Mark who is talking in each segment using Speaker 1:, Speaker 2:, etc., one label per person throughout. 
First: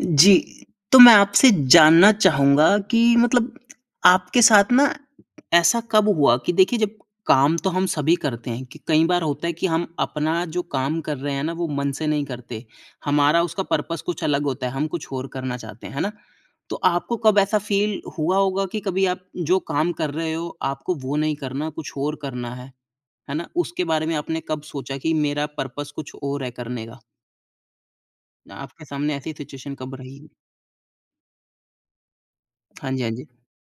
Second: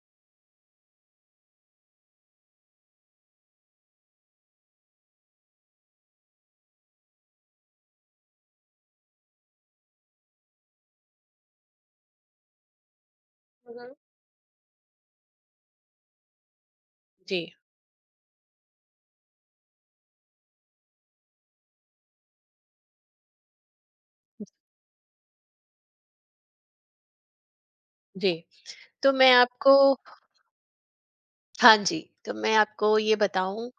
Speaker 1: जी, तो मैं आपसे जानना चाहूँगा कि मतलब आपके साथ ना ऐसा कब हुआ कि देखिए जब काम तो हम सभी करते हैं कि कई बार होता है कि हम अपना जो काम कर रहे हैं ना वो मन से नहीं करते। हमारा उसका
Speaker 2: हुँ, हुँ।
Speaker 1: पर्पस कुछ अलग होता है, हम कुछ और करना चाहते हैं, है ना? तो आपको कब
Speaker 2: जी,
Speaker 1: ऐसा फ़ील हुआ होगा कि कभी आप जो काम कर रहे हो आपको वो नहीं करना, कुछ और करना है ना? उसके बारे में आपने कब सोचा कि मेरा पर्पस कुछ और है करने का?
Speaker 2: जी।
Speaker 1: आपके
Speaker 2: तो
Speaker 1: सामने ऐसी
Speaker 2: मैं आपको
Speaker 1: सिचुएशन कब रही?
Speaker 2: हाँ जी, तो मैं
Speaker 1: हाँ
Speaker 2: आपको
Speaker 1: जी, हाँ
Speaker 2: ये
Speaker 1: जी।
Speaker 2: बताऊँ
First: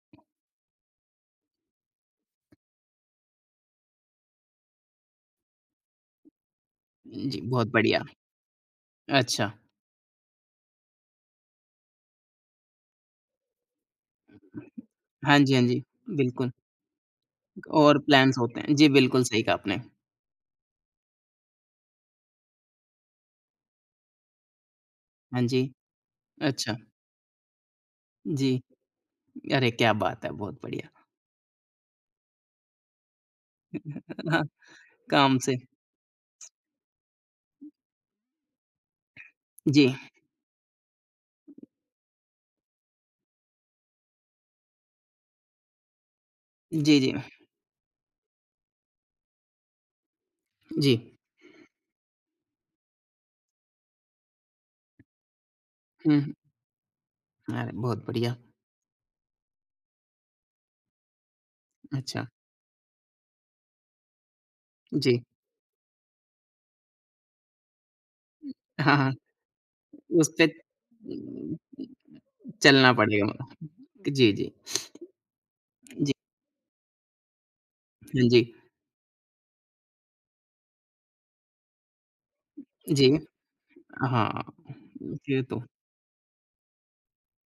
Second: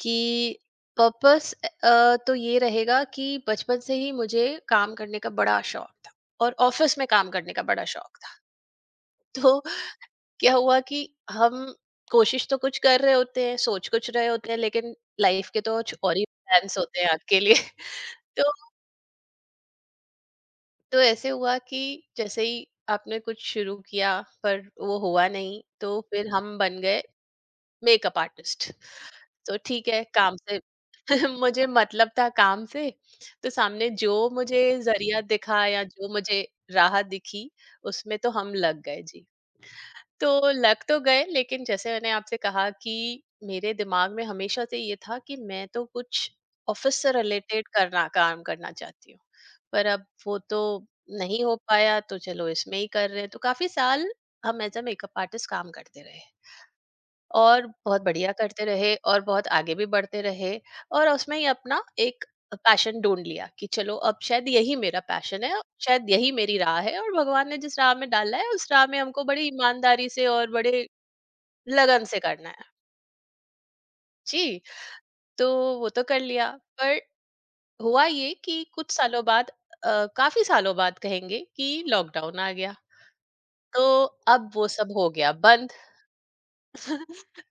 Speaker 2: कि पर्पस तो ये रहेगा कि बचपन से ही मुझे काम करने का बड़ा शौक था और ऑफ़िस में काम
Speaker 1: जी,
Speaker 2: करने का
Speaker 1: बहुत
Speaker 2: बड़ा
Speaker 1: बढ़िया।
Speaker 2: शौक था।
Speaker 1: अच्छा।
Speaker 2: तो क्या हुआ कि हम कोशिश तो कुछ कर रहे होते हैं, सोच कुछ रहे होते हैं, लेकिन
Speaker 1: हाँ
Speaker 2: लाइफ
Speaker 1: जी,
Speaker 2: के
Speaker 1: हाँ
Speaker 2: तो
Speaker 1: जी,
Speaker 2: कुछ और ही
Speaker 1: बिल्कुल
Speaker 2: प्लान्स होते हैं आपके लिए।
Speaker 1: और प्लान्स
Speaker 2: तो
Speaker 1: होते हैं। जी, बिल्कुल सही कहा आपने।
Speaker 2: तो ऐसे हुआ कि जैसे ही आपने कुछ शुरू किया, पर वो हुआ
Speaker 1: हाँ जी,
Speaker 2: नहीं, तो फिर हम
Speaker 1: अच्छा,
Speaker 2: बन गए मेकअप
Speaker 1: जी।
Speaker 2: आर्टिस्ट। तो
Speaker 1: अरे,
Speaker 2: ठीक
Speaker 1: क्या
Speaker 2: है,
Speaker 1: बात है!
Speaker 2: काम
Speaker 1: बहुत
Speaker 2: से।
Speaker 1: बढ़िया।
Speaker 2: मुझे मतलब था काम से, तो सामने जो
Speaker 1: हाँ,
Speaker 2: मुझे ज़रिया
Speaker 1: काम से
Speaker 2: दिखा या जो मुझे राह दिखी, उसमें तो हम लग गए। जी।
Speaker 1: जी,
Speaker 2: तो लग तो गए, लेकिन जैसे मैंने आपसे कहा कि मेरे दिमाग में हमेशा से ये था कि मैं तो कुछ ऑफिस
Speaker 1: जी, जी,
Speaker 2: से रिलेटेड करना काम करना चाहती हूँ, पर अब वो तो
Speaker 1: जी।
Speaker 2: नहीं हो पाया, तो चलो इसमें ही कर रहे हैं, तो काफी साल हम एज अ मेकअप आर्टिस्ट काम करते
Speaker 1: हुँ,
Speaker 2: रहे और
Speaker 1: अरे,
Speaker 2: बहुत
Speaker 1: बहुत
Speaker 2: बढ़िया
Speaker 1: बढ़िया।
Speaker 2: करते रहे और बहुत आगे भी बढ़ते रहे और उसमें ही अपना एक
Speaker 1: अच्छा,
Speaker 2: पैशन ढूंढ लिया कि चलो अब शायद यही मेरा
Speaker 1: जी।
Speaker 2: पैशन है, शायद यही मेरी राह है और भगवान ने जिस राह में डाला है उस राह
Speaker 1: हाँ,
Speaker 2: में
Speaker 1: हाँ,
Speaker 2: हमको बड़ी ईमानदारी से
Speaker 1: उसपे
Speaker 2: और बड़े लगन से करना है।
Speaker 1: चलना पड़ेगा मतलब। जी,
Speaker 2: जी।
Speaker 1: जी,
Speaker 2: तो वो तो
Speaker 1: जी,
Speaker 2: कर लिया, पर हुआ
Speaker 1: हाँ
Speaker 2: ये
Speaker 1: जी,
Speaker 2: कि कुछ सालों बाद, काफी सालों बाद कहेंगे कि लॉकडाउन आ गया।
Speaker 1: जी।
Speaker 2: तो
Speaker 1: हाँ,
Speaker 2: अब वो सब हो गया
Speaker 1: ये तो
Speaker 2: बंद।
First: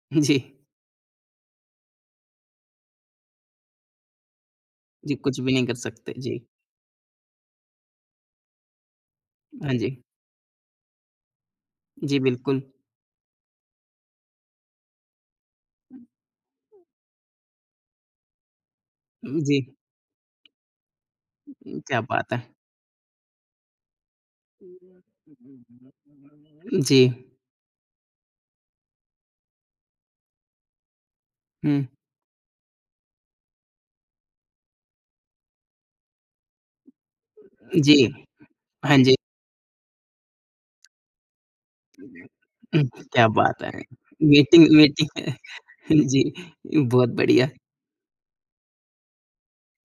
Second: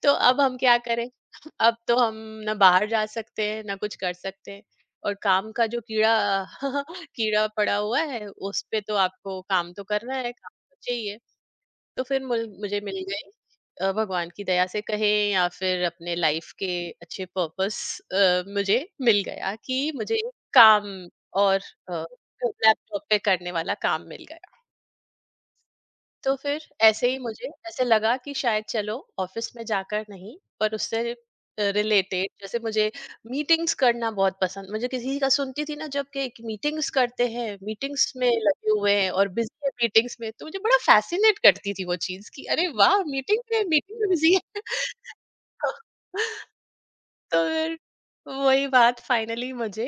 Speaker 2: तो
Speaker 1: जी,
Speaker 2: अब हम क्या करें? अब तो हम ना बाहर जा सकते हैं, ना कुछ कर सकते हैं और
Speaker 1: जी, कुछ
Speaker 2: काम
Speaker 1: भी नहीं
Speaker 2: का
Speaker 1: कर
Speaker 2: जो
Speaker 1: सकते।
Speaker 2: कीड़ा
Speaker 1: जी,
Speaker 2: कीड़ा पड़ा हुआ है, उसपे तो आपको काम
Speaker 1: हाँ
Speaker 2: तो
Speaker 1: जी।
Speaker 2: करना है, काम तो चाहिए। तो
Speaker 1: जी,
Speaker 2: फिर मुल
Speaker 1: बिल्कुल।
Speaker 2: मुझे मिल गई, भगवान की दया से कहें या फिर अपने लाइफ के अच्छे पर्पस, मुझे मिल गया
Speaker 1: जी,
Speaker 2: कि मुझे एक काम और
Speaker 1: क्या
Speaker 2: अ,
Speaker 1: बात है!
Speaker 2: लैपटॉप पे करने वाला काम मिल गया। तो फिर
Speaker 1: जी,
Speaker 2: ऐसे ही मुझे ऐसे लगा कि शायद चलो ऑफिस में जाकर नहीं, पर उससे
Speaker 1: हुँ,
Speaker 2: रिलेटेड। जैसे मुझे मीटिंग्स करना बहुत पसंद, मुझे किसी का सुनती थी ना जब कि एक मीटिंग्स करते हैं,
Speaker 1: जी,
Speaker 2: मीटिंग्स में लगे हुए
Speaker 1: हाँ
Speaker 2: हैं
Speaker 1: जी,
Speaker 2: और बिजी है मीटिंग्स में, तो मुझे बड़ा फैसिनेट करती थी वो चीज कि अरे
Speaker 1: हुँ,
Speaker 2: वाह,
Speaker 1: क्या बात है!
Speaker 2: मीटिंग में बिजी है।
Speaker 1: मीटिंग मीटिंग है, जी, बहुत
Speaker 2: तो
Speaker 1: बढ़िया,
Speaker 2: फिर वही बात फाइनली मुझे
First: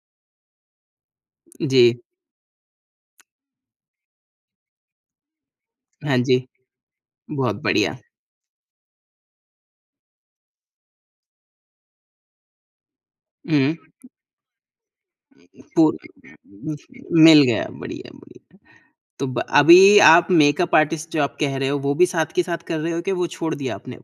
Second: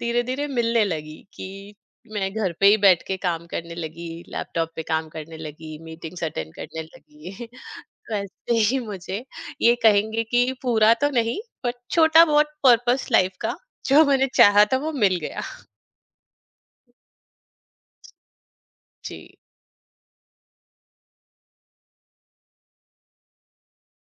Speaker 2: धीरे-धीरे मिलने लगी कि
Speaker 1: जी,
Speaker 2: मैं घर पे ही बैठ के काम करने लगी, लैपटॉप पे काम करने लगी,
Speaker 1: हाँ
Speaker 2: मीटिंग्स
Speaker 1: जी,
Speaker 2: अटेंड करने लगी।
Speaker 1: बहुत बढ़िया,
Speaker 2: तो ऐसे ही मुझे ये कहेंगे कि पूरा तो नहीं, बट छोटा-बहुत पर्पस लाइफ का
Speaker 1: हुँ,
Speaker 2: जो मैंने चाहा था वो मिल गया।
Speaker 1: पूर मिल गया, बढ़िया, बढ़िया।
Speaker 2: जी।
Speaker 1: तो ब अभी आप मेकअप आर्टिस्ट जो आप कह रहे हो, वो भी साथ के साथ कर रहे हो कि वो छोड़ दिया आपने?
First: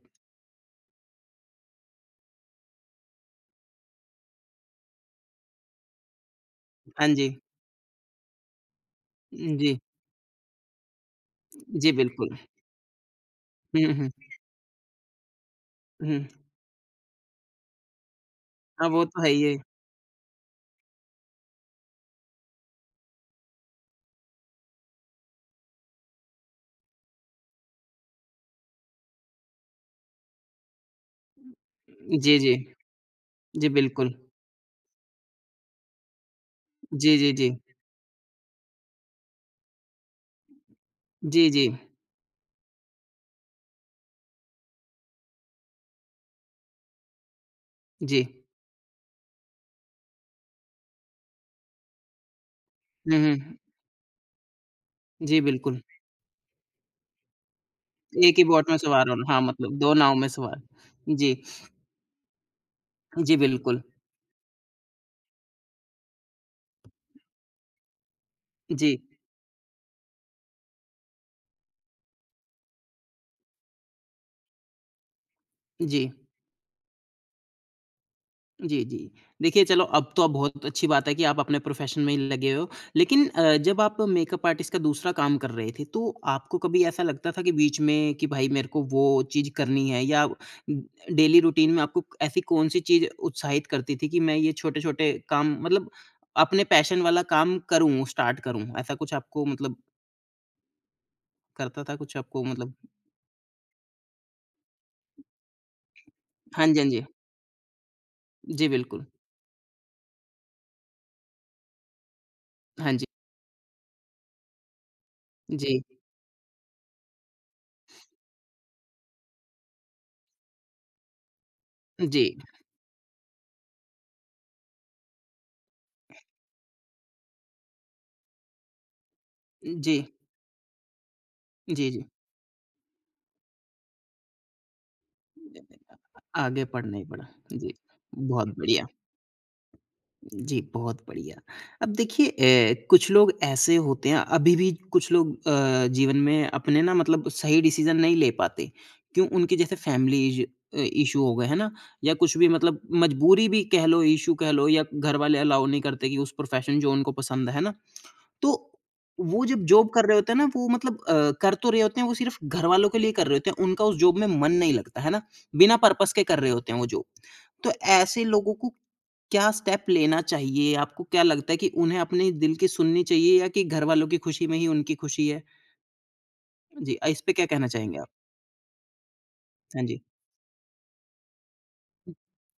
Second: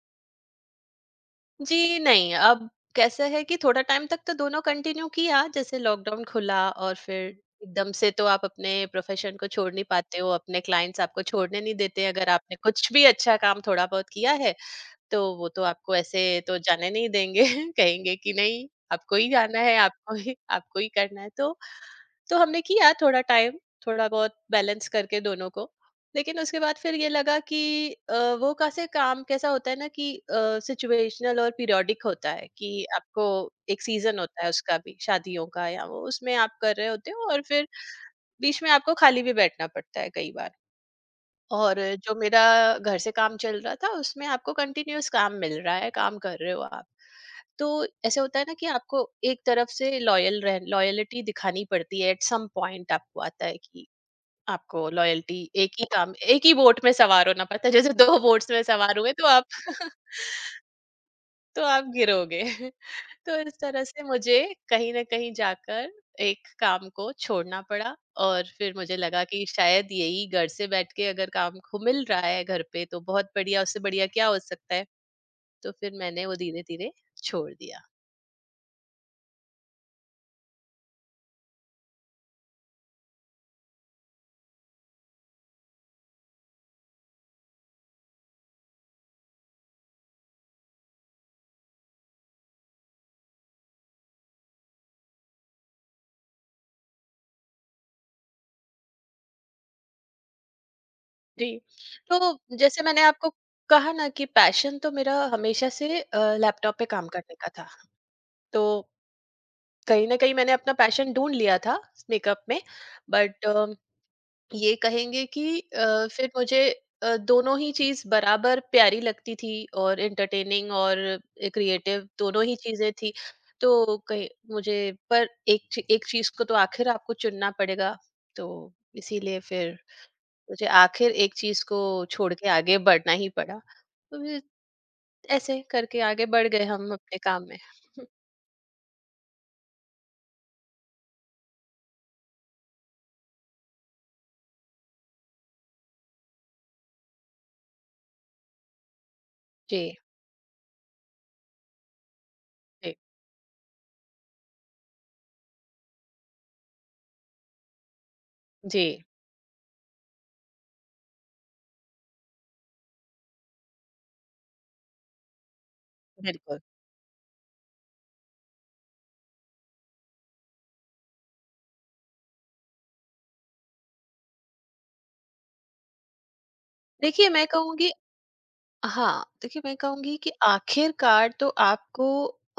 Speaker 2: जी, नहीं, अब कैसा है कि थोड़ा टाइम तक तो दोनों कंटिन्यू किया, जैसे लॉकडाउन खुला और
Speaker 1: हाँ
Speaker 2: फिर
Speaker 1: जी,
Speaker 2: एकदम से तो आप अपने प्रोफ़ेशन को छोड़
Speaker 1: जी,
Speaker 2: नहीं पाते हो, अपने क्लाइंट्स आपको छोड़ने नहीं
Speaker 1: जी,
Speaker 2: देते, अगर
Speaker 1: बिल्कुल,
Speaker 2: आपने कुछ भी अच्छा काम
Speaker 1: हुँ,
Speaker 2: थोड़ा बहुत
Speaker 1: हुँ,
Speaker 2: किया है, तो वो तो आपको
Speaker 1: हुँ,
Speaker 2: ऐसे तो जाने नहीं देंगे, कहेंगे कि नहीं,
Speaker 1: हाँ, वो
Speaker 2: आपको
Speaker 1: तो
Speaker 2: ही
Speaker 1: है ही है।
Speaker 2: जाना है, आपको ही करना है, तो हमने किया थोड़ा टाइम, थोड़ा बहुत बैलेंस करके दोनों को, लेकिन उसके बाद फिर ये लगा कि अ, वो कैसे काम कैसा होता है ना कि सिचुएशनल और पीरियोडिक होता
Speaker 1: जी,
Speaker 2: है
Speaker 1: जी,
Speaker 2: कि आपको
Speaker 1: जी,
Speaker 2: एक
Speaker 1: बिल्कुल,
Speaker 2: सीजन होता है उसका भी शादियों का या वो उसमें आप कर रहे होते
Speaker 1: जी,
Speaker 2: हो
Speaker 1: जी,
Speaker 2: और
Speaker 1: जी।
Speaker 2: फिर बीच में आपको खाली भी बैठना पड़ता है कई बार,
Speaker 1: जी, जी।
Speaker 2: और जो मेरा घर से काम चल रहा था उसमें आपको कंटिन्यूअस काम मिल रहा है, काम कर रहे हो आप, तो ऐसे
Speaker 1: जी।
Speaker 2: होता है ना कि आपको एक तरफ से लॉयलिटी दिखानी पड़ती है। एट सम पॉइंट
Speaker 1: हुँ,
Speaker 2: आपको आता है
Speaker 1: हुँ।
Speaker 2: कि आपको
Speaker 1: जी,
Speaker 2: लॉयल्टी, एक
Speaker 1: बिल्कुल।
Speaker 2: ही काम, एक ही बोट में सवार होना पड़ता है, जैसे दो
Speaker 1: एक ही
Speaker 2: बोट्स में
Speaker 1: बोट में
Speaker 2: सवार
Speaker 1: सवार
Speaker 2: हुए तो
Speaker 1: होना हाँ,
Speaker 2: आप
Speaker 1: मतलब 2 नाव में सवार। जी।
Speaker 2: तो आप गिरोगे। तो
Speaker 1: जी,
Speaker 2: इस
Speaker 1: बिल्कुल।
Speaker 2: तरह से मुझे कहीं न कहीं जाकर एक काम को छोड़ना पड़ा और फिर मुझे
Speaker 1: जी,
Speaker 2: लगा कि शायद यही घर से बैठ के अगर काम को मिल रहा है घर पे, तो बहुत बढ़िया, उससे बढ़िया क्या हो सकता है? तो फिर
Speaker 1: जी।
Speaker 2: मैंने वो धीरे-धीरे छोड़ दिया।
Speaker 1: जी, जी। देखिए चलो अब तो बहुत अच्छी बात है कि आप अपने प्रोफ़ेशन में ही लगे हो। लेकिन जब आप मेकअप आर्टिस्ट का दूसरा काम कर रहे थे, तो आपको कभी ऐसा लगता था कि बीच में कि भाई मेरे को वो चीज़ करनी है या डेली रूटीन में आपको ऐसी कौन-सी चीज़ उत्साहित करती थी कि मैं ये छोटे-छोटे काम मतलब अपने पैशन वाला काम करूँ, स्टार्ट करूँ? ऐसा कुछ आपको मतलब
Speaker 2: जी,
Speaker 1: करता था कुछ आपको
Speaker 2: तो
Speaker 1: मतलब
Speaker 2: जैसे मैंने आपको कहा ना कि पैशन तो मेरा हमेशा से
Speaker 1: हाँ जी,
Speaker 2: लैपटॉप पे
Speaker 1: हाँ जी।
Speaker 2: काम करने का था। तो
Speaker 1: जी, बिल्कुल।
Speaker 2: कहीं न कहीं मैंने अपना पैशन ढूँढ लिया था मेकअप में,
Speaker 1: हाँ जी।
Speaker 2: बट ये कहेंगे कि
Speaker 1: जी।
Speaker 2: फिर मुझे दोनों ही चीज बराबर प्यारी लगती थी और एंटरटेनिंग और क्रिएटिव
Speaker 1: जी।
Speaker 2: दोनों ही चीजें थी। तो कहीं मुझे, पर एक एक चीज को तो आखिर आपको चुनना पड़ेगा, तो इसीलिए फिर
Speaker 1: जी।
Speaker 2: मुझे आखिर एक चीज को
Speaker 1: जी, जी।
Speaker 2: छोड़ के आगे बढ़ना ही पड़ा। तो फिर ऐसे करके आगे बढ़
Speaker 1: आगे
Speaker 2: गए हम
Speaker 1: पढ़ना ही
Speaker 2: अपने
Speaker 1: पड़ा।
Speaker 2: काम में।
Speaker 1: जी, बहुत बढ़िया। जी, बहुत बढ़िया। अब देखिए कुछ लोग ऐसे होते हैं अभी भी कुछ लोग जीवन में अपने ना मतलब सही डिसीज़न नहीं ले पाते। क्यों? उनके जैसे
Speaker 2: जी।
Speaker 1: फैमिली इश्यू हो गए, है ना? या कुछ भी मतलब
Speaker 2: जी,
Speaker 1: मजबूरी भी कह लो, इश्यू कह लो या घर वाले अलाउ नहीं करते कि उस प्रोफ़ेशन जो उनको पसंद है ना? तो,
Speaker 2: जी,
Speaker 1: वो जब जॉब कर रहे होते हैं ना वो मतलब कर तो रहे होते हैं, वो सिर्फ़ घरवालों के लिए कर रहे होते हैं, उनका उस जॉब में मन नहीं लगता, है ना? बिना पर्पज़ के कर रहे
Speaker 2: बिल्कुल।
Speaker 1: होते हैं वो जॉब। तो ऐसे लोगों को क्या स्टेप लेना चाहिए? आपको क्या लगता है कि उन्हें अपने दिल की सुननी चाहिए या कि घरवालों की खुशी में ही उनकी खुशी है? जी, इस
Speaker 2: देखिए
Speaker 1: पे क्या
Speaker 2: मैं
Speaker 1: कहना
Speaker 2: कहूंगी
Speaker 1: चाहेंगे आप?
Speaker 2: हाँ, देखिए मैं
Speaker 1: हाँ जी।
Speaker 2: कहूंगी कि आखिरकार तो आपको,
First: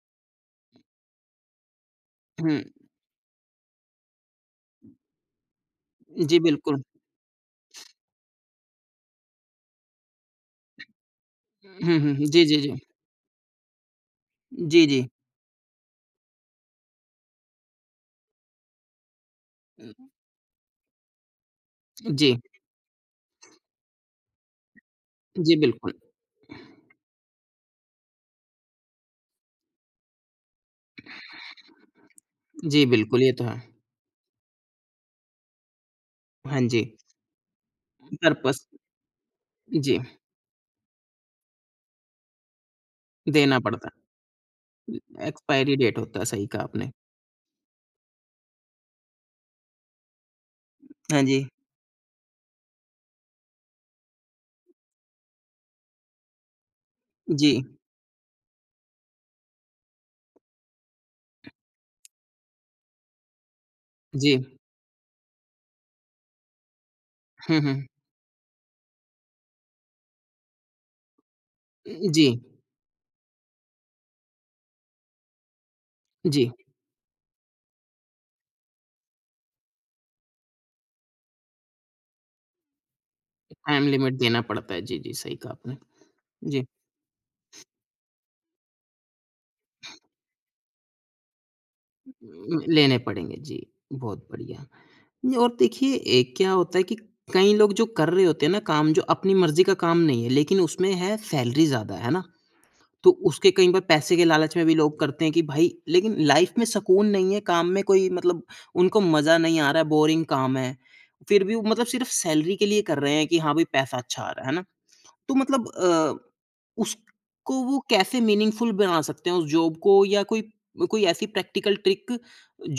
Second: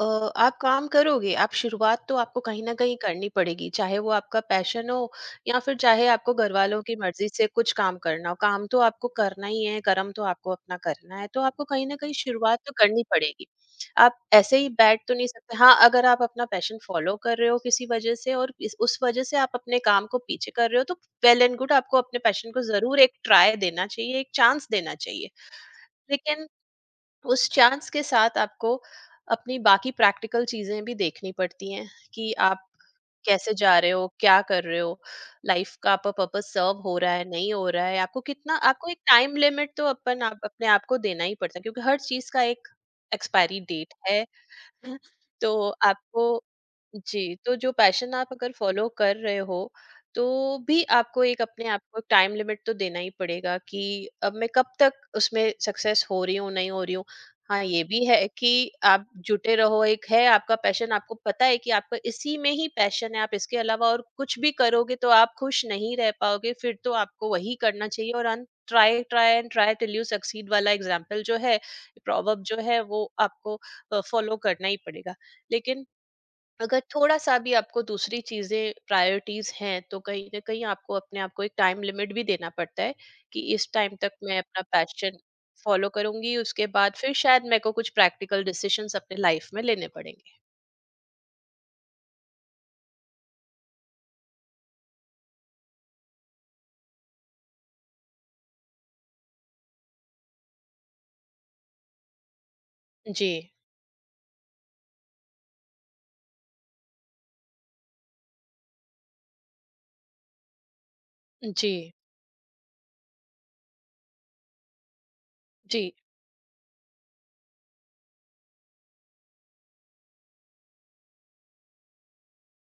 Speaker 2: अ, आप काम करोगे, आप शुरुआत तो आपको
Speaker 1: हुँ,
Speaker 2: कहीं ना कहीं करनी पड़ेगी, चाहे वो आपका पैशन हो या फिर चाहे आपको
Speaker 1: जी
Speaker 2: घर वालों
Speaker 1: बिल्कुल।
Speaker 2: की मर्जी से कुछ काम करना हो, काम तो आपको करना ही है, कर्म तो आपको अपना करना है, तो आपको कहीं ना
Speaker 1: हुँ,
Speaker 2: कहीं
Speaker 1: हुँ, जी, जी,
Speaker 2: शुरुआत तो
Speaker 1: जी।
Speaker 2: करनी पड़ेगी। आप ऐसे ही
Speaker 1: जी,
Speaker 2: बैठ
Speaker 1: जी।
Speaker 2: तो नहीं सकते। हाँ, अगर आप अपना पैशन फॉलो कर रहे हो किसी वजह से, और उस वजह से आप अपने काम को पीछे कर रहे हो, तो वेल एंड गुड, आपको अपने
Speaker 1: जी,
Speaker 2: पैशन को जरूर एक ट्राई देना चाहिए, एक चांस देना चाहिए।
Speaker 1: जी बिल्कुल।
Speaker 2: लेकिन उस चांस के साथ आपको अपनी बाकी प्रैक्टिकल चीजें भी देखनी पड़ती हैं कि आप
Speaker 1: जी बिल्कुल, ये तो
Speaker 2: कैसे
Speaker 1: है।
Speaker 2: जा रहे हो, क्या कर रहे हो, लाइफ का आपका पर्पस
Speaker 1: हाँ
Speaker 2: सर्व
Speaker 1: जी,
Speaker 2: हो रहा है, नहीं हो रहा है, आपको कितना,
Speaker 1: पर्पज़
Speaker 2: आपको एक टाइम लिमिट तो
Speaker 1: जी,
Speaker 2: अपन आप अपने आप को देना ही पड़ता है, क्योंकि हर चीज का एक
Speaker 1: देना
Speaker 2: एक्सपायरी
Speaker 1: पड़ता
Speaker 2: डेट
Speaker 1: है।
Speaker 2: है। तो
Speaker 1: एक्सपायरी डेट होता है,
Speaker 2: आपको,
Speaker 1: सही कहा आपने।
Speaker 2: जी, तो जो पैशन आप अगर फॉलो कर रहे हो, तो भी
Speaker 1: हाँ
Speaker 2: आपको एक
Speaker 1: जी।
Speaker 2: अपने आप को टाइम लिमिट तो देना ही पड़ेगा कि अब मैं कब तक उसमें सक्सेस हो रही हूँ, नहीं हो रही हूँ।
Speaker 1: जी,
Speaker 2: हाँ, ये भी है कि आप जुटे रहो, एक है आपका पैशन, आपको पता है कि आपका इसी में ही पैशन है, आप इसके अलावा और
Speaker 1: जी।
Speaker 2: कुछ भी करोगे तो आप खुश नहीं रह पाओगे, फिर तो आपको वही
Speaker 1: हुँ, हुँ।
Speaker 2: करना चाहिए और अन try, try and try till you succeed वाला एग्ज़ाम्पल जो है,
Speaker 1: जी,
Speaker 2: प्रॉवर्ब जो है, वो आपको फॉलो करना ही पड़ेगा। लेकिन
Speaker 1: जी।
Speaker 2: अगर थोड़ा सा भी आपको दूसरी चीजें प्रायोरिटीज हैं, तो कहीं ना कहीं आपको अपने आप को एक टाइम लिमिट भी देना पड़ता है कि इस
Speaker 1: टाइम
Speaker 2: टाइम तक
Speaker 1: लिमिट
Speaker 2: मैं
Speaker 1: देना
Speaker 2: अपना
Speaker 1: पड़ता है। जी, जी,
Speaker 2: पैशन
Speaker 1: सही कहा आपने।
Speaker 2: फॉलो करूंगी,
Speaker 1: जी,
Speaker 2: उसके बाद फिर शायद मेरे को कुछ प्रैक्टिकल डिसीशंस अपने लाइफ में लेने पड़ेंगे।
Speaker 1: लेने पड़ेंगे। जी, बहुत बढ़िया। ये और देखिए क्या होता है कि कई लोग जो कर रहे होते हैं ना काम, जो अपनी मर्ज़ी का काम नहीं है, लेकिन उसमें है सैलरी ज़्यादा, है ना? तो
Speaker 2: जी,
Speaker 1: उसके कई बार पैसे के लालच में भी लोग करते हैं कि भाई लेकिन लाइफ में सुकून नहीं है, काम में कोई मतलब उनको मज़ा नहीं आ रहा है, बोरिंग काम है। फिर भी वो
Speaker 2: जी,
Speaker 1: मतलब सिर्फ़ सैलरी के लिए कर रहे हैं कि हाँ, भाई पैसा अच्छा आ रहा है ना? तो मतलब
Speaker 2: जी,
Speaker 1: उसको वो कैसे मीनिंगफुल बना सकते हैं उस जॉब को या कोई कोई ऐसी प्रैक्टिकल ट्रिक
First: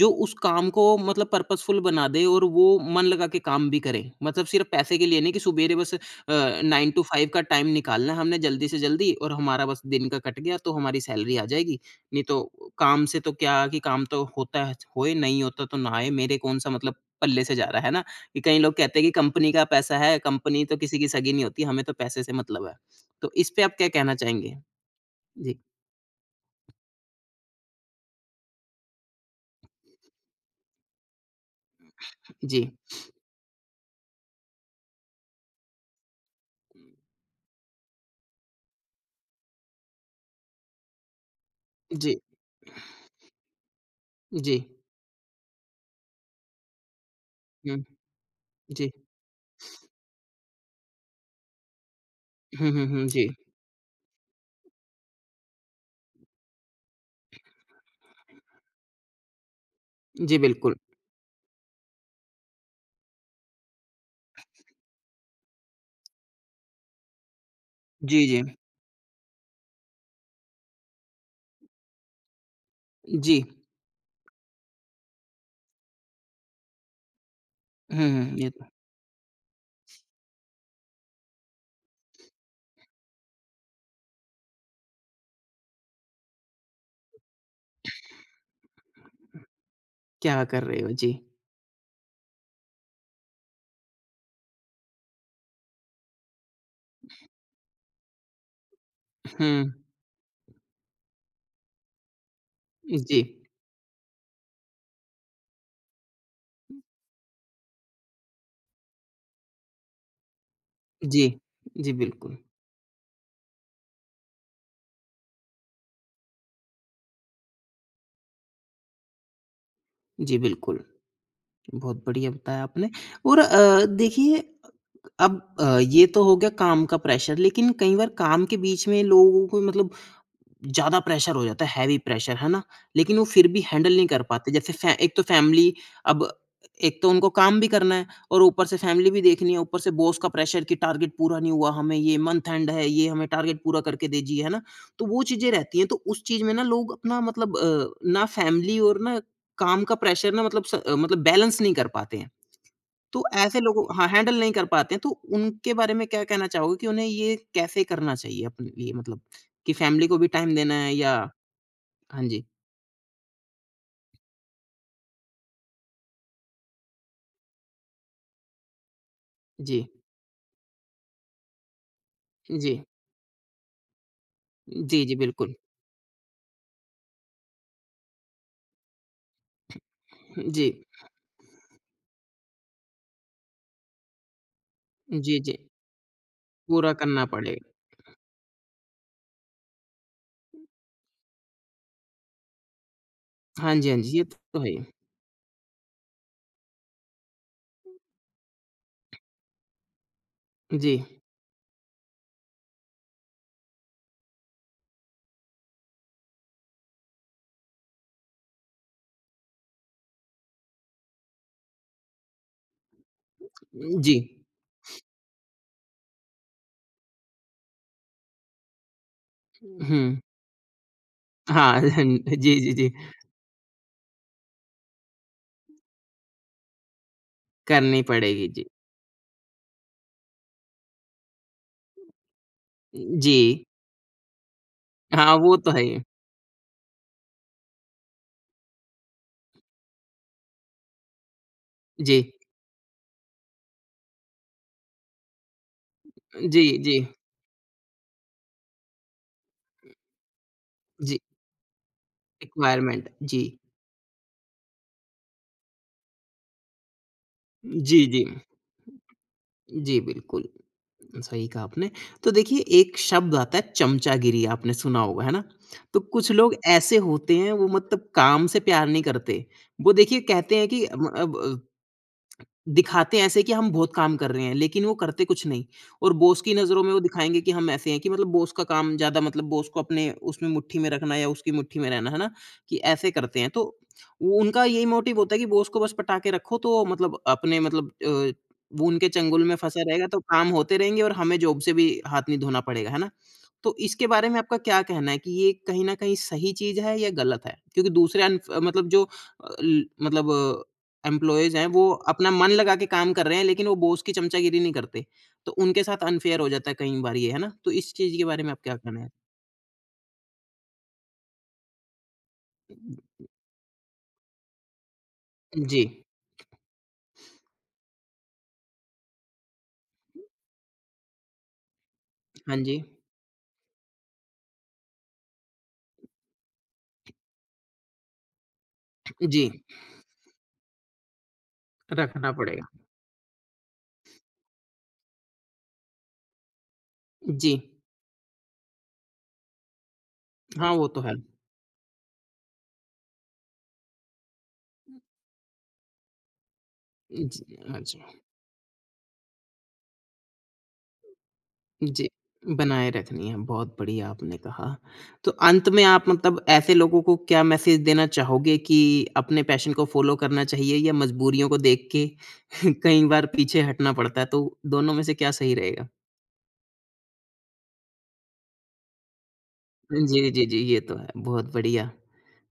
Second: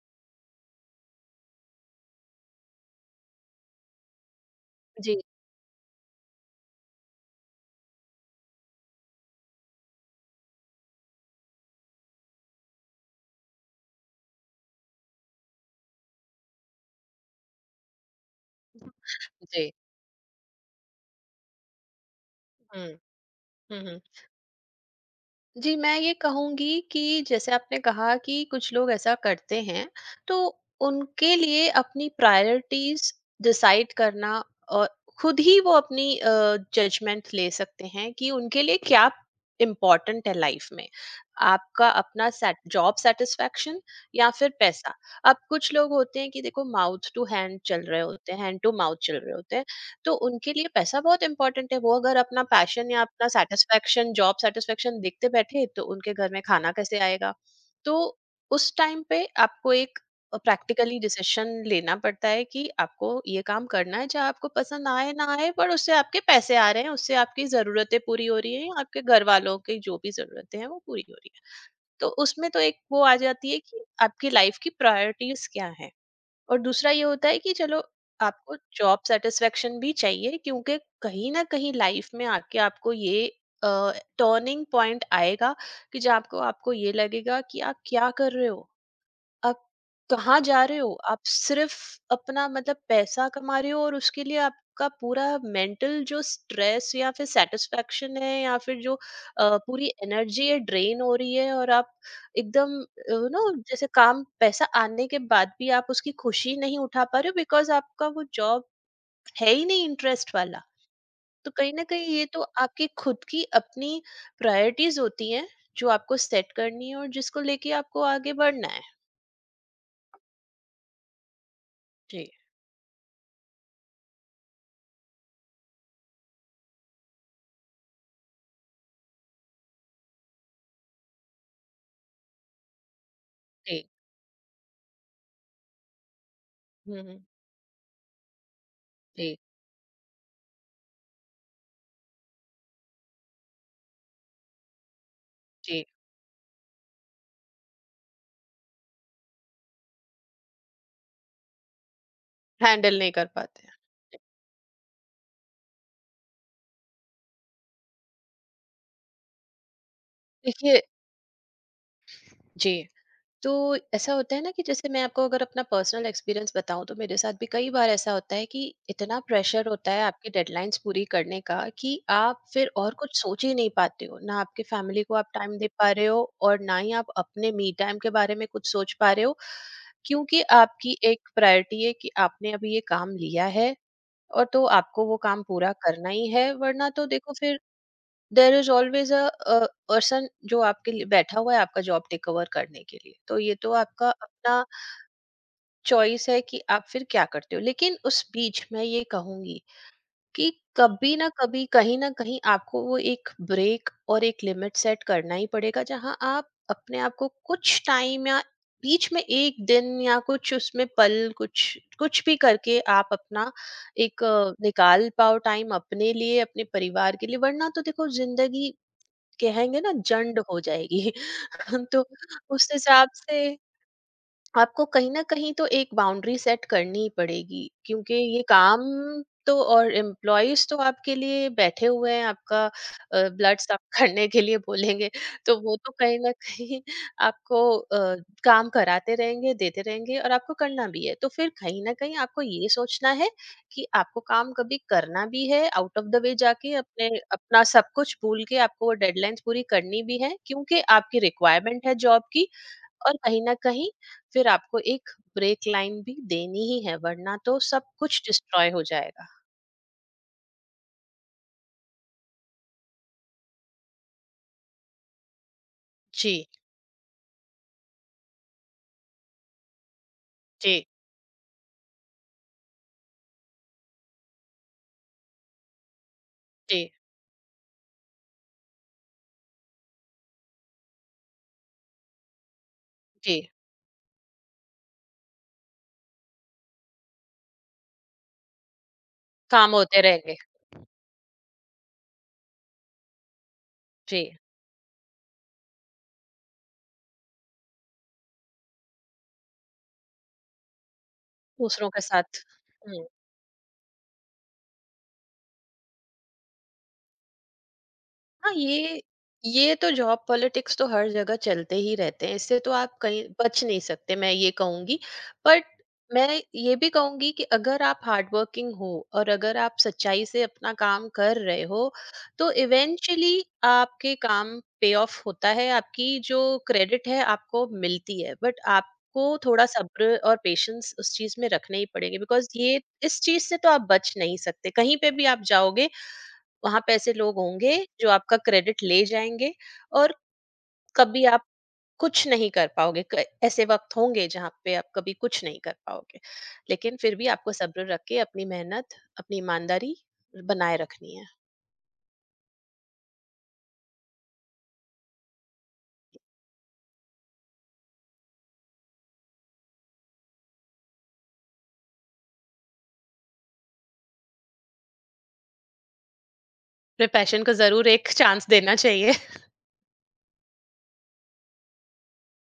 Speaker 1: जो उस काम को मतलब पर्पसफुल बना दे और वो मन लगा के काम भी करे मतलब सिर्फ पैसे के लिए
Speaker 2: जी,
Speaker 1: नहीं कि सुबेरे बस नाइन टू फाइव का टाइम निकालना है हमने जल्दी से जल्दी और हमारा बस दिन का कट गया तो हमारी सैलरी आ जाएगी नहीं तो काम से तो क्या कि काम तो होता है होए नहीं होता तो ना आए मेरे कौन सा मतलब पल्ले से जा रहा है ना कि कई लोग कहते हैं कि कंपनी का
Speaker 2: जी।
Speaker 1: पैसा है, कंपनी तो किसी की सगी नहीं होती, हमें तो पैसे से मतलब है।
Speaker 2: हम्म।
Speaker 1: तो इस पे आप क्या
Speaker 2: हम्म।
Speaker 1: कहना चाहेंगे? जी,
Speaker 2: जी, मैं ये कहूँगी कि जैसे आपने कहा कि कुछ लोग ऐसा करते हैं, तो उनके लिए अपनी
Speaker 1: जी।
Speaker 2: प्रायोरिटीज़ डिसाइड करना और खुद ही वो अपनी जजमेंट ले सकते हैं कि उनके लिए क्या इम्पोर्टेंट है लाइफ में। आपका
Speaker 1: जी,
Speaker 2: अपना सैट जॉब सैटिस्फैक्शन या फिर
Speaker 1: जी।
Speaker 2: पैसा। अब कुछ लोग होते हैं कि देखो माउथ टू हैंड चल
Speaker 1: हुँ,
Speaker 2: रहे होते हैं, हैंड टू
Speaker 1: जी।
Speaker 2: माउथ चल रहे होते हैं। तो उनके लिए पैसा बहुत इंपॉर्टेंट है। वो अगर अपना
Speaker 1: हुँ, हुँ,
Speaker 2: पैशन या
Speaker 1: हुँ, जी।
Speaker 2: अपना सेटिस्फेक्शन, जॉब सेटिस्फेक्शन देखते बैठे तो उनके घर में खाना कैसे आएगा? तो उस टाइम पे आपको एक
Speaker 1: जी, बिल्कुल।
Speaker 2: प्रैक्टिकली डिसीजन लेना पड़ता है कि आपको ये काम करना है, चाहे आपको पसंद आए ना आए, पर उससे आपके पैसे आ रहे हैं, उससे आपकी जरूरतें
Speaker 1: जी,
Speaker 2: पूरी हो
Speaker 1: जी।
Speaker 2: रही हैं, आपके घर वालों की जो भी जरूरतें हैं वो पूरी हो रही है। तो उसमें तो एक वो आ
Speaker 1: जी।
Speaker 2: जाती है कि आपकी लाइफ की प्रायोरिटीज क्या है, और दूसरा ये होता है कि चलो,
Speaker 1: हुँ, हुँ, ये
Speaker 2: आपको
Speaker 1: तो
Speaker 2: जॉब सेटिस्फेक्शन भी चाहिए, क्योंकि कहीं ना कहीं लाइफ में आके आपको ये टर्निंग पॉइंट आएगा कि जब आपको, ये लगेगा कि आप क्या कर रहे हो, आप कहाँ
Speaker 1: क्या कर
Speaker 2: जा रहे
Speaker 1: रहे हो?
Speaker 2: हो?
Speaker 1: जी।
Speaker 2: आप सिर्फ अपना मतलब पैसा कमा रहे हो और उसके लिए आपका पूरा मेंटल जो स्ट्रेस या फिर सेटिस्फेक्शन है या फिर जो
Speaker 1: हुँ।
Speaker 2: पूरी एनर्जी है ड्रेन हो रही है और आप एकदम, यू
Speaker 1: जी।
Speaker 2: नो, जैसे काम पैसा आने के बाद भी आप उसकी खुशी नहीं उठा पा रहे हो बिकॉज आपका वो जॉब है ही नहीं इंटरेस्ट वाला।
Speaker 1: जी।
Speaker 2: तो कहीं ना
Speaker 1: जी,
Speaker 2: कहीं ये
Speaker 1: बिल्कुल।
Speaker 2: तो आपकी खुद की अपनी प्रायोरिटीज होती हैं जो आपको सेट करनी है और जिसको लेके आपको आगे बढ़ना है।
Speaker 1: जी, बिल्कुल। बहुत बढ़िया बताया आपने और देखिए अब ये तो हो गया काम का प्रेशर लेकिन कई बार काम के बीच में लोगों को मतलब ज़्यादा प्रेशर हो जाता है, हैवी प्रेशर, है ना? लेकिन वो फिर भी
Speaker 2: जी।
Speaker 1: हैंडल नहीं कर पाते जैसे फै एक तो फैमिली अब एक
Speaker 2: हुँ,
Speaker 1: तो
Speaker 2: हुँ।
Speaker 1: उनको काम भी करना है और ऊपर से फैमिली भी
Speaker 2: जी,
Speaker 1: देखनी है, ऊपर से बॉस का प्रेशर कि टारगेट पूरा नहीं हुआ, हमें ये मंथ एंड है, ये हमें टारगेट पूरा करके दीजिए, है ना? तो वो चीज़ें रहती
Speaker 2: जी।
Speaker 1: हैं, तो उस चीज़ में ना लोग अपना मतलब ना फैमिली और ना काम का प्रेशर ना मतलब मतलब बैलेंस नहीं कर पाते हैं।
Speaker 2: हैंडल नहीं
Speaker 1: तो
Speaker 2: कर
Speaker 1: ऐसे
Speaker 2: पाते हैं।
Speaker 1: लोगों हाँ, हैंडल नहीं कर पाते हैं, तो उनके बारे में क्या कहना चाहोगे कि उन्हें ये कैसे करना चाहिए अपने लिए मतलब कि फैमिली को भी टाइम देना
Speaker 2: देखिए,
Speaker 1: है या हाँ जी।
Speaker 2: जी, तो ऐसा होता है ना कि जैसे मैं आपको अगर अपना पर्सनल एक्सपीरियंस बताऊँ, तो मेरे साथ भी कई बार ऐसा होता है कि इतना प्रेशर
Speaker 1: जी,
Speaker 2: होता है आपकी डेडलाइन्स पूरी करने का कि आप फिर
Speaker 1: जी।
Speaker 2: और कुछ सोच ही नहीं पाते हो। ना आपकी फैमिली
Speaker 1: जी,
Speaker 2: को
Speaker 1: जी,
Speaker 2: आप
Speaker 1: बिल्कुल।
Speaker 2: टाइम दे पा रहे हो और ना ही आप अपने मी टाइम के बारे में कुछ सोच पा रहे हो, क्योंकि
Speaker 1: जी,
Speaker 2: आपकी एक प्रायोरिटी है कि आपने अभी ये काम लिया है और तो आपको वो
Speaker 1: जी,
Speaker 2: काम
Speaker 1: जी।
Speaker 2: पूरा करना ही है, वरना
Speaker 1: पूरा
Speaker 2: तो
Speaker 1: करना
Speaker 2: देखो फिर
Speaker 1: पड़ेगा।
Speaker 2: There is always a person जो आपके लिए बैठा हुआ है आपका जॉब टेक ओवर करने के लिए। तो ये तो
Speaker 1: हाँ जी, हाँ जी,
Speaker 2: आपका
Speaker 1: ये तो
Speaker 2: अपना
Speaker 1: है ही।
Speaker 2: चॉइस है कि आप फिर क्या करते हो, लेकिन उस बीच मैं ये कहूंगी कि
Speaker 1: जी,
Speaker 2: कभी ना कभी कहीं ना कहीं आपको वो एक ब्रेक और एक लिमिट सेट करना ही पड़ेगा जहां आप अपने आप को कुछ टाइम, या बीच में एक दिन, या कुछ उसमें पल, कुछ कुछ भी करके आप अपना
Speaker 1: जी।
Speaker 2: एक निकाल पाओ टाइम अपने लिए, अपने परिवार के लिए, वरना तो देखो जिंदगी, कहेंगे ना,
Speaker 1: हुँ।
Speaker 2: जंड हो जाएगी।
Speaker 1: हाँ,
Speaker 2: तो
Speaker 1: जी,
Speaker 2: उस
Speaker 1: जी, जी।
Speaker 2: हिसाब से आपको कहीं न कहीं तो एक बाउंड्री सेट करनी ही पड़ेगी,
Speaker 1: करनी
Speaker 2: क्योंकि ये
Speaker 1: पड़ेगी, जी।
Speaker 2: काम तो, और एम्प्लॉइज़ तो आपके लिए बैठे हुए हैं, आपका
Speaker 1: जी।
Speaker 2: ब्लड साफ करने के लिए बोलेंगे,
Speaker 1: हाँ, वो
Speaker 2: तो
Speaker 1: तो
Speaker 2: वो
Speaker 1: है
Speaker 2: तो
Speaker 1: ही।
Speaker 2: कहीं न कहीं आपको काम कराते रहेंगे, देते रहेंगे, और आपको करना भी है। तो फिर कहीं न कहीं
Speaker 1: जी,
Speaker 2: आपको ये सोचना है कि आपको काम कभी करना भी है, आउट ऑफ द वे
Speaker 1: जी,
Speaker 2: जाके
Speaker 1: जी,
Speaker 2: अपने, अपना सब कुछ भूल के आपको वो डेडलाइन्स पूरी करनी भी है, क्योंकि
Speaker 1: जी।
Speaker 2: आपकी रिक्वायरमेंट है जॉब की,
Speaker 1: रिक्वायरमेंट
Speaker 2: और
Speaker 1: जी।
Speaker 2: कहीं न कहीं फिर आपको एक ब्रेक लाइन भी देनी ही है, वरना तो सब
Speaker 1: जी,
Speaker 2: कुछ
Speaker 1: जी।
Speaker 2: डिस्ट्रॉय हो जाएगा।
Speaker 1: जी, बिल्कुल। सही कहा आपने। तो देखिए एक शब्द आता है चमचागिरी आपने सुना होगा, है ना? तो कुछ
Speaker 2: जी,
Speaker 1: लोग ऐसे होते हैं वो मतलब काम से प्यार नहीं करते। वो देखिए कहते हैं
Speaker 2: जी,
Speaker 1: कि म अब दिखाते ऐसे हैं ऐसे कि हम बहुत काम कर रहे हैं, लेकिन वो करते कुछ नहीं और बॉस की नज़रों में
Speaker 2: जी,
Speaker 1: वो दिखाएँगे कि हम ऐसे हैं कि मतलब बॉस का काम ज़्यादा मतलब बॉस को अपने उसमें मुट्ठी में रखना या उसकी मुट्ठी में रहना, है ना? कि ऐसे
Speaker 2: जी।
Speaker 1: करते हैं। तो वो उनका यही मोटिव होता है कि बॉस को बस पटा के रखो तो मतलब अपने मतलब वो उनके चंगुल में
Speaker 2: काम
Speaker 1: फँसा
Speaker 2: होते
Speaker 1: रहेगा तो
Speaker 2: रहेंगे।
Speaker 1: काम होते रहेंगे और हमें जॉब से भी हाथ नहीं धोना पड़ेगा, है ना? तो इसके
Speaker 2: जी,
Speaker 1: बारे में आपका क्या कहना है कि ये कहीं न कहीं सही चीज़ है या गलत है? क्योंकि दूसरे अनफ मतलब जो अ, ल मतलब एम्प्लॉइज़ हैं, वो
Speaker 2: दूसरों के
Speaker 1: अपना
Speaker 2: साथ।
Speaker 1: मन लगा के
Speaker 2: हुँ।
Speaker 1: काम कर रहे हैं, लेकिन वो बॉस की चमचागिरी नहीं करते। तो उनके साथ अनफ़ेयर हो जाता है कई बार ये, है ना? तो इस चीज़ के बारे में
Speaker 2: हाँ
Speaker 1: आपका क्या कहना
Speaker 2: ये
Speaker 1: है?
Speaker 2: ये तो जॉब पॉलिटिक्स तो हर जगह चलते ही रहते हैं, इससे तो आप कहीं बच नहीं सकते, मैं ये कहूंगी। बट
Speaker 1: जी।
Speaker 2: मैं ये भी कहूंगी कि अगर आप हार्डवर्किंग हो और अगर आप सच्चाई से अपना काम कर रहे हो, तो
Speaker 1: हाँ जी।
Speaker 2: इवेंचुअली आपके काम पे ऑफ होता है, आपकी जो क्रेडिट है आपको मिलती है, बट आपको
Speaker 1: जी,
Speaker 2: थोड़ा सब्र और पेशेंस उस चीज में रखने ही पड़ेंगे,
Speaker 1: रखना
Speaker 2: बिकॉज
Speaker 1: पड़ेगा।
Speaker 2: ये, इस चीज से तो आप बच नहीं सकते, कहीं पे भी आप जाओगे वहाँ पे ऐसे लोग
Speaker 1: जी।
Speaker 2: होंगे जो आपका क्रेडिट ले जाएँगे और
Speaker 1: हाँ, वो तो है।
Speaker 2: कभी आप कुछ नहीं कर पाओगे। क ऐसे वक़्त होंगे जहाँ पे आप कभी कुछ नहीं कर पाओगे। लेकिन फिर भी आपको
Speaker 1: जी,
Speaker 2: सब्र रख
Speaker 1: अच्छा।
Speaker 2: के अपनी मेहनत, अपनी ईमानदारी बनाए रखनी है।
Speaker 1: जी, बनाए रखनी है, बहुत बढ़िया आपने कहा। तो अंत में आप मतलब ऐसे लोगों को क्या मैसेज देना चाहोगे कि अपने पैशन को फ़ॉलो करना चाहिए या मजबूरियों को देख के कई बार पीछे हटना पड़ता है? तो दोनों में से क्या सही रहेगा?
Speaker 2: अपने पैशन को ज़रूर एक चांस देना चाहिए।
Speaker 1: जी, जी, जी, ये तो है, बहुत बढ़िया।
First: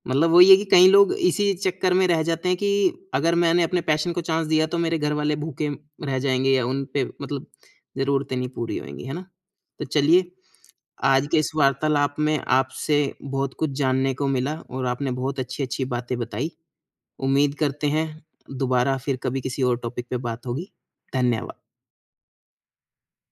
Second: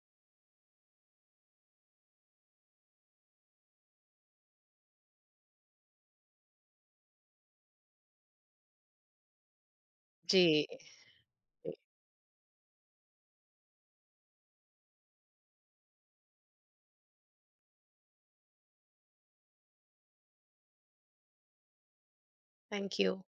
Speaker 1: मतलब वही है कि कई लोग इसी चक्कर में रह जाते हैं कि अगर मैंने अपने पैशन को चाँस दिया तो मेरे घर वाले भूखे रह जाएँगे या उन पे मतलब ज़रूरतें नहीं पूरी होएँगी, है ना? तो चलिए,
Speaker 2: जी।
Speaker 1: आज के इस
Speaker 2: E-
Speaker 1: वार्तालाप में आपसे बहुत कुछ जानने को मिला और आपने बहुत अच्छी-अच्छी बातें बताई। उम्मीद करते हैं, दोबारा फिर कभी किसी और टॉपिक पे बात होगी। धन्यवाद।
Speaker 2: Thank you.